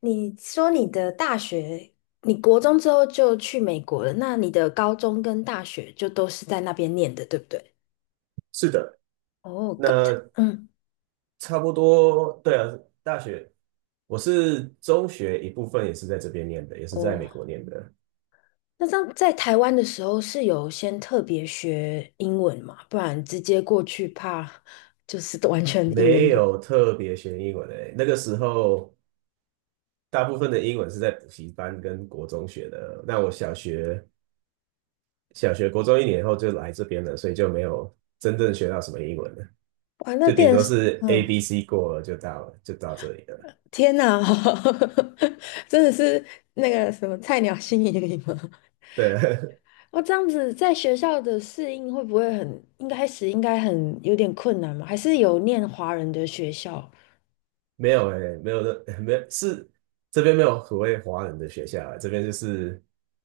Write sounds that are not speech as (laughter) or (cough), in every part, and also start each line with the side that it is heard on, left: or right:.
left: 你说你的大学，你国中之后就去美国了，那你的高中跟大学就都是在那边念的，对不对？
right: 是的，
left: 哦，
right: 那
left: 嗯，
right: 差不多，对啊，大学，我是中学一部分也是在这边念的，也是在
left: 哦，
right: 美国念的，
left: 那这样在台湾的时候是有先特别学英文嘛？不然直接过去怕就是完全一言
right: 没
left: 不，
right: 有特别学英文诶。那个时候，大部分的英文是在补习班跟国中学的。那我小学、国中一年后就来这边了，所以就没有真正学到什么英文了，
left: 哇，那
right: 就顶
left: 变成
right: 多
left: 是，
right: 是 A、
left: 嗯，
right: B、C 过了就到了，就到这里了。
left: 天哪，(laughs) 真的是那个什么菜鸟新移民吗？
right: 对，(laughs)
left: 哦，这样子在学校的适应会不会很，应开始应该很有点困难吗？还是有念华人的学校？
right: 没有的，(laughs) 没有是这边没有所谓华人的学校啊，这边就是，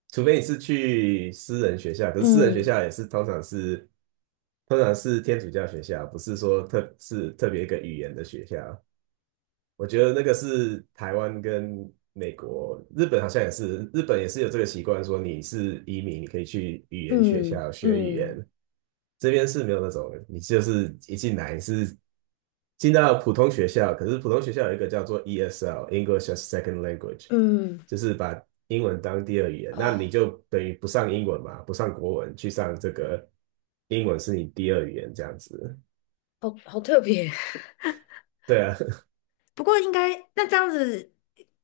right: 除非你是去私人学校，可是私人学
left: 嗯
right: 校也是通常是天主教学校，不是说特别一个语言的学校。我觉得那个是台湾跟美国、日本好像也是，日本也是有这个习惯，说你是移民，你可以去语言学
left: 嗯
right: 校学语言。
left: 嗯
right: 这边是没有那种，你就是一进来是进到普通学校，可是普通学校有一个叫做 ESL（English as Second Language）,
left: 嗯，
right: 就是把英文当第二语言。那你
left: 啊、
right: 就等于不上英文嘛，不上国文，去上这个英文是你第二语言这样子。
left: 好好特别。
right: 对啊，(laughs)
left: (laughs) 不过应该那这样子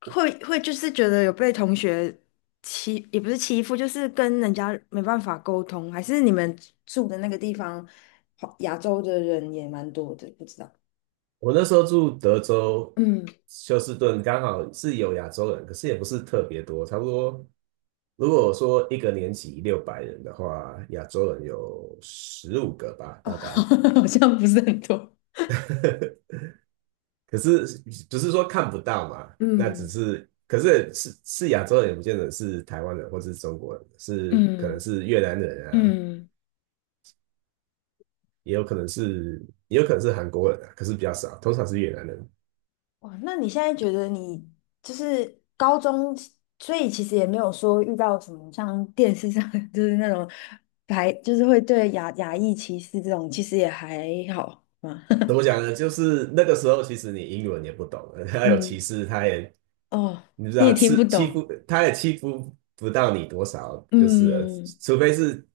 left: 会就是觉得有被同学欺，也不是欺负，就是跟人家没办法沟通，还是你们住的那个地方，亚洲的人也蛮多的，不知道。
right: 我那时候住德州
left: 嗯
right: 休斯顿，刚好是有亚洲人，可是也不是特别多，差不多。如果说一个年级600人的话，亚洲人有15个吧，
left: 哦，(laughs)
right: 大概。
left: 好像不是很多。
right: (laughs) 可是不是说看不到嘛？那只
left: 嗯
right: 是，可是是亚洲人，也不见得是台湾人或是中国人，是可能
left: 嗯。
right: 是越南人啊，
left: 嗯，
right: 也有可能是也有可能是韩国人啊，可是比较少，通常是越南人。
left: 哇，那你现在觉得你就是高中，所以其实也没有说遇到什么像电视上 (laughs) 就是那种就是会对亚裔歧视这种，其实也还好嘛。
right: 怎么讲呢？就是那个时候，其实你英文也不懂，(laughs)
left: (laughs)
right: 他有歧
left: 嗯，
right: 视，他也
left: 哦，
right: 你知
left: 你也
right: 道，
left: 听不
right: 欺欺
left: 懂，
right: 负，他也欺负不到你多少，就是了
left: 嗯
right: 除非是，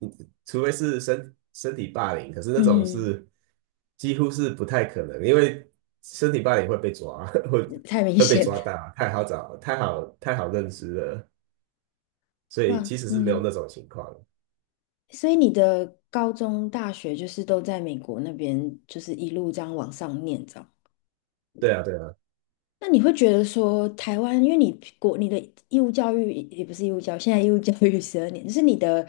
right: 嗯除非是身体霸凌，可是那种
left: 嗯，
right: 是几乎是不太可能，因为身体霸凌会被抓，(laughs) 会
left: 太明
right: 会被
left: 显了，
right: 抓到，太好找，太好认识了，所以其
left: 哇，
right: 实是没有
left: 嗯，
right: 那种情况。
left: 所以你的高中、大学就是都在美国那边，就是一路这样往上念，
right: 对啊，对啊。
left: 那你会觉得说，台湾，因为你你的义务教育也不是义务教育，现在义务教育12年，就是你的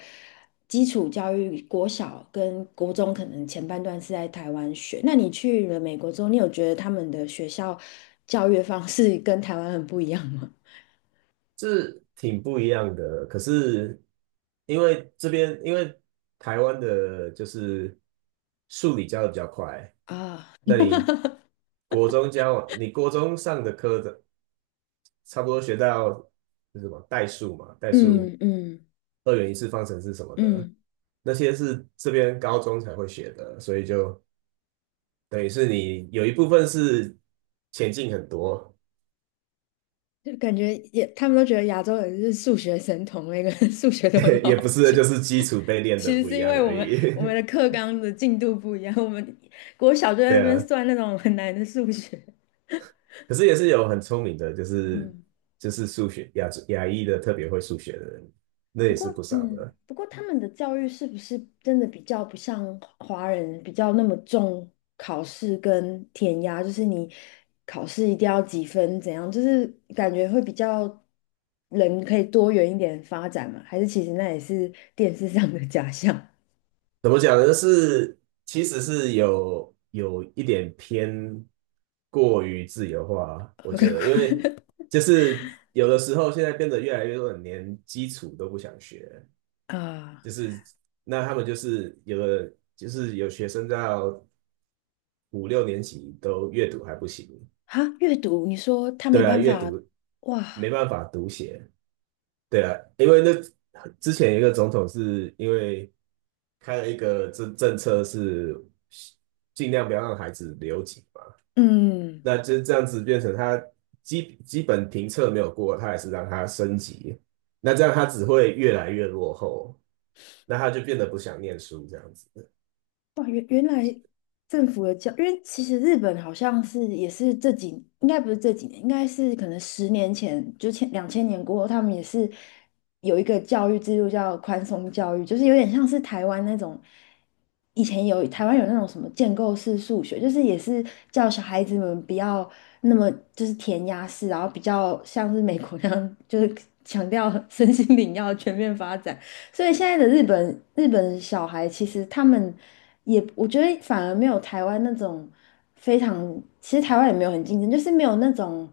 left: 基础教育，国小跟国中可能前半段是在台湾学。那你去了美国之后，你有觉得他们的学校教育方式 (laughs) 跟台湾很不一样吗？
right: 是挺不一样的。可是因为这边，因为台湾的就是数理教的比较快，
left: (laughs) 啊，
right: 那你国中教完你国中上的科的差不多学到是什么代数嘛，代数、
left: 嗯嗯
right: 二元一次方程式什么的，
left: 嗯，
right: 那些是这边高中才会学的，所以就等于是你有一部分是前进很多，
left: 就感觉也他们都觉得亚洲人是数学神童，那个人数学都很
right: (laughs) 也不
left: 好。
right: 是就是基础被练
left: 其
right: 的
left: 实
right: 不
left: 是
right: 一
left: 因
right: 样
left: 为我
right: 而
left: 们
right: 已。
left: 我们的
right: (laughs)
left: 课纲的进度不一样，我们国小就在那
right: 对
left: 边
right: 啊，
left: 算那种很难的数学。
right: 可是也是有很聪明的，就是
left: 嗯，
right: 数学亚裔的特别会数学的人，那
left: 不
right: 也是不
left: 过
right: 少
left: 嗯，
right: 的。
left: 不过他们的教育是不是真的比较不像华人比较那么重考试跟填鸭？就是你考试一定要几分怎样？就是感觉会比较人可以多元一点发展嘛？还是其实那也是电视上的假象
right: 怎么讲呢？是其实是有一点偏过于自由化，我觉得，因
left: (laughs)
right: 为就是有的时候现在变得越来越多人连基础都不想学，
left: 啊？
right: 就是那他们就是有的就是有学生到五六年级都阅读还不行，
left: 哈，阅读，你说他没
right: 对啊，
left: 办
right: 阅
left: 法
right: 读没
left: 哇？
right: 办法读写。对啊，因为那之前一个总统是因为开了一个政策是尽量不要让孩子留级嘛，
left: 嗯，
right: 那就这样子变成他基本评测没有过，他还是让他升级，那这样他只会越来越落后，那他就变得不想念书这样子，
left: 哇，原来政府的教，因为其实日本好像是也是应该不是这几年，应该是可能10年前，就前2000年过后，他们也是有一个教育制度叫宽松教育，就是有点像是台湾那种，以前台湾有那种什么建构式数学，就是也是叫小孩子们不要那么就是填鸭式，然后比较像是美国那样，就是强调 (laughs) 身心灵要全面发展。所以现在的日本小孩，其实他们也，我觉得反而没有台湾那种非常，其实台湾也没有很竞争，就是没有那种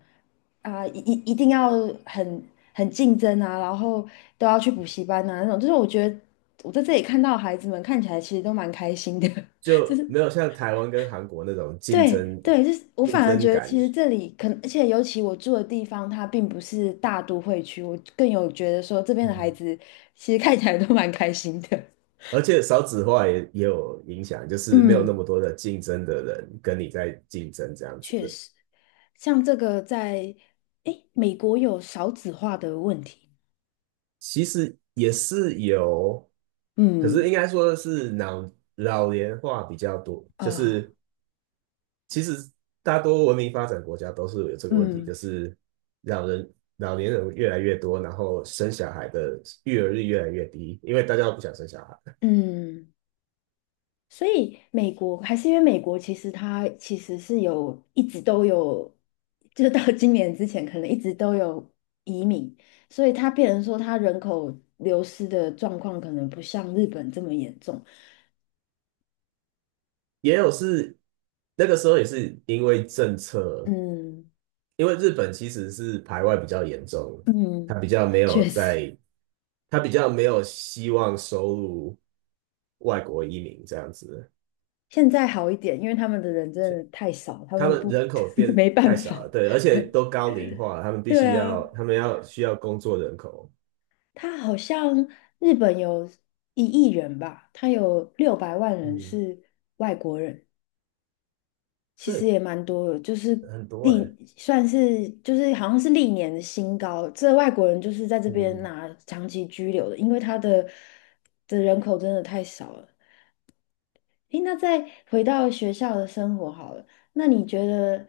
left: 啊、一定要很很竞争啊，然后都要去补习班啊那种。就是我觉得我在这里看到孩子们看起来其实都蛮开心的，(laughs) 就
right: 就
left: 是
right: 没有像台湾跟韩国那种竞
left: 对
right: 争
left: 对，就是我
right: 竞
left: 反而
right: 争
left: 觉得
right: 感。
left: 其实这里可能，而且尤其我住的地方，它并不是大都会区，我更有觉得说这边的孩子其实看起来都蛮开心的。
right: 而且少子化也有影响，就是没有那
left: 嗯，
right: 么多的竞争的人跟你在竞争这样子。
left: 确实，像这个在，诶，美国有少子化的问题。
right: 其实也是有，可是
left: 嗯
right: 应该说是老年化比较多，就
left: 啊，
right: 是其实大多文明发展国家都是有这个问题，
left: 嗯
right: 就是老人老年人越来越多，然后生小孩的育儿率越来越低，因为大家都不想生小孩。
left: 嗯，所以美国还是因为美国其实它其实是有一直都有，就是到今年之前可能一直都有移民，所以它变成说它人口流失的状况可能不像日本这么严重。
right: 也有是那个时候也是因为政策
left: 嗯
right: 因为日本其实是排外比较严重，他
left: 嗯，
right: 比较
left: 啊
right: 没有
left: 确实。
right: 在，他比较没有希望收入外国移民这样子，
left: 现在好一点，因为他们的人真的太少，他
right: 他
left: 们
right: 们
left: 不
right: 人口
left: (laughs)
right: 变
left: 没办
right: 太少了，
left: 法。
right: 对，而
left: (laughs)
right: 且
left: 对
right: 都高龄化，他们必
left: 对
right: 须要，
left: 啊，
right: 他们要需要工作人口，
left: 他好像日本有1亿人吧，他有600万人
right: 嗯，
left: 是外国人，其实
right: 这
left: 也蛮多的，就是
right: 很多
left: 历算是就是好像是历年的新高。这外国人就是在这边
right: 嗯，
left: 拿长期居留的，因为他的人口真的太少了。诶，那再回到学校的生活好了，那你觉得，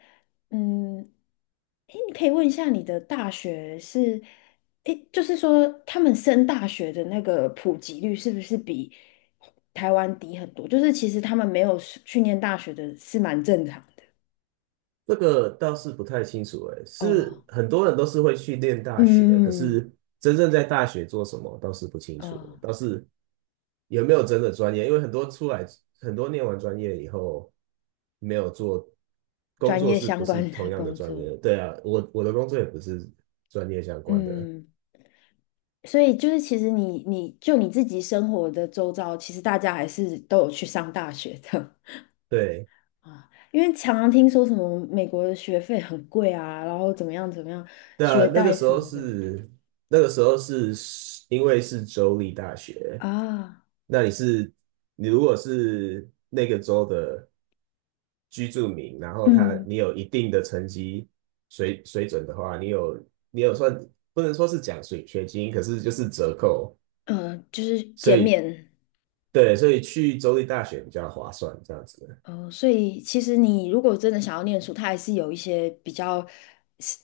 left: 嗯，诶，你可以问一下你的大学是，诶，就是说他们升大学的那个普及率是不是比台湾低很多？就是其实他们没有是去念大学的是蛮正常的。
right: 这个倒是不太清楚
left: 哦，
right: 是很多人都是会去念大学，可
left: 嗯，
right: 是真正在大学做什么倒是不清楚，
left: 哦，
right: 倒是有没有真的专业？因为很多出来，很多念完专业以后没有做工
left: 专
right: 作，
left: 业
right: 是不
left: 相
right: 是
left: 关
right: 同
left: 的
right: 样的
left: 工
right: 专
left: 作，
right: 业？对啊，我的工作也不是专业相关的。
left: 嗯。所以就是，其实你就你自己生活的周遭，其实大家还是都有去上大学的。
right: 对，
left: 啊，因为常常听说什么美国的学费很贵啊，然后怎么样怎么样，
right: 那
left: 学
right: 那个
left: 贷
right: 时
left: 什
right: 候
left: 么的
right: 是那个时候是因为是州立大学，
left: 啊，
right: 那你如果是那个州的居住民，然后他
left: 嗯，
right: 你有一定的成绩水准的话，你有算不能说是奖学金，可是就是折扣，
left: 就是
right: 所
left: 减
right: 以
left: 免，
right: 对，所以去州立大学比较划算，这样子。
left: 嗯，所以其实你如果真的想要念书，它还是有一些比较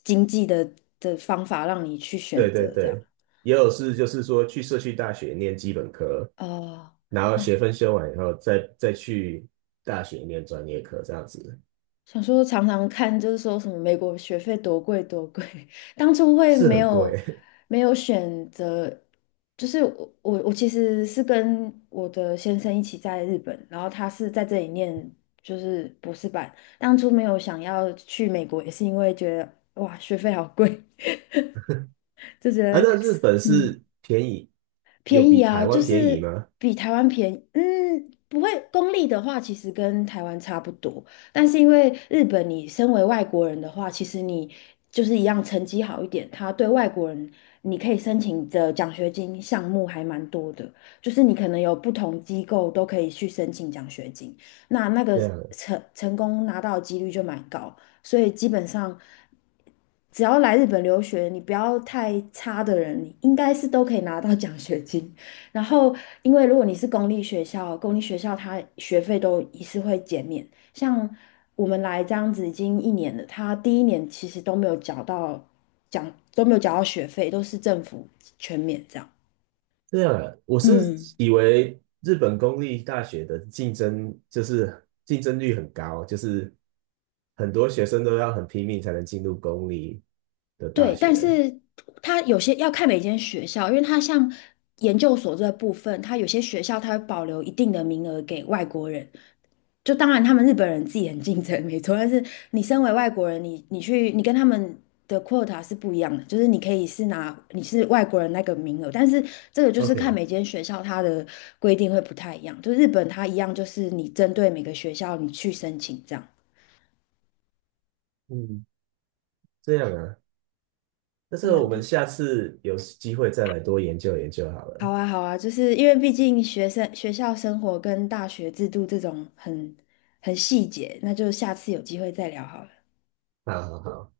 left: 经济的方法让你去选
right: 对对
left: 择这样。
right: 对，也有是就是说去社区大学念基本科，
left: 哦、
right: 然后学分修完以后再去大学念专业课，这样子
left: 想说常常看，就是说什么美国学费多贵多贵，(laughs) 当初会
right: 是
left: 没
right: 很
left: 有
right: 贵
left: 没有选择，就是我其实是跟我的先生一起在日本，然后他是在这里念就是博士班，当初没有想要去美国，也是因为觉得哇学费好贵，(laughs) 就觉
right: (laughs) 啊。
left: 得
right: 那日本
left: 嗯。
right: 是便宜，有
left: 便
right: 比
left: 宜啊，
right: 台
left: 就
right: 湾便宜
left: 是
right: 吗？
left: 比台湾便宜。嗯，不会，公立的话其实跟台湾差不多，但是因为日本，你身为外国人的话，其实你就是一样成绩好一点，他对外国人你可以申请的奖学金项目还蛮多的，就是你可能有不同机构都可以去申请奖学金，那个
right: 这样
left: 成功拿到的几率就蛮高。所以基本上，只要来日本留学，你不要太差的人，你应该是都可以拿到奖学金。然后，因为如果你是公立学校，公立学校它学费都也是会减免。像我们来这样子已经一年了，他第一年其实都没有缴到都没有缴到学费，都是政府全免这样。
right: 这样啊，我是
left: 嗯。
right: 以为日本公立大学的竞争就是竞争率很高，就是很多学生都要很拼命才能进入公立的大
left: 对，但
right: 学。
left: 是它有些要看每间学校，因为它像研究所这部分，它有些学校它会保留一定的名额给外国人。就当然他们日本人自己很竞争，没错，但是你身为外国人，你跟他们的 quota 是不一样的，就是你可以是拿你是外国人那个名额，但是这个就是看
right: OK,
left: 每间学校它的规定会不太一样。就日本它一样，就是你针对每个学校你去申请这样。
right: 嗯，这样啊。那这
left: 慢
right: 个我
left: 慢
right: 们
left: 看。
right: 下次有机会再来多研究研究好
left: 好
right: 了。
left: 啊，好啊，就是因为毕竟学生学校生活跟大学制度这种很细节，那就下次有机会再聊好了。
right: 好好好。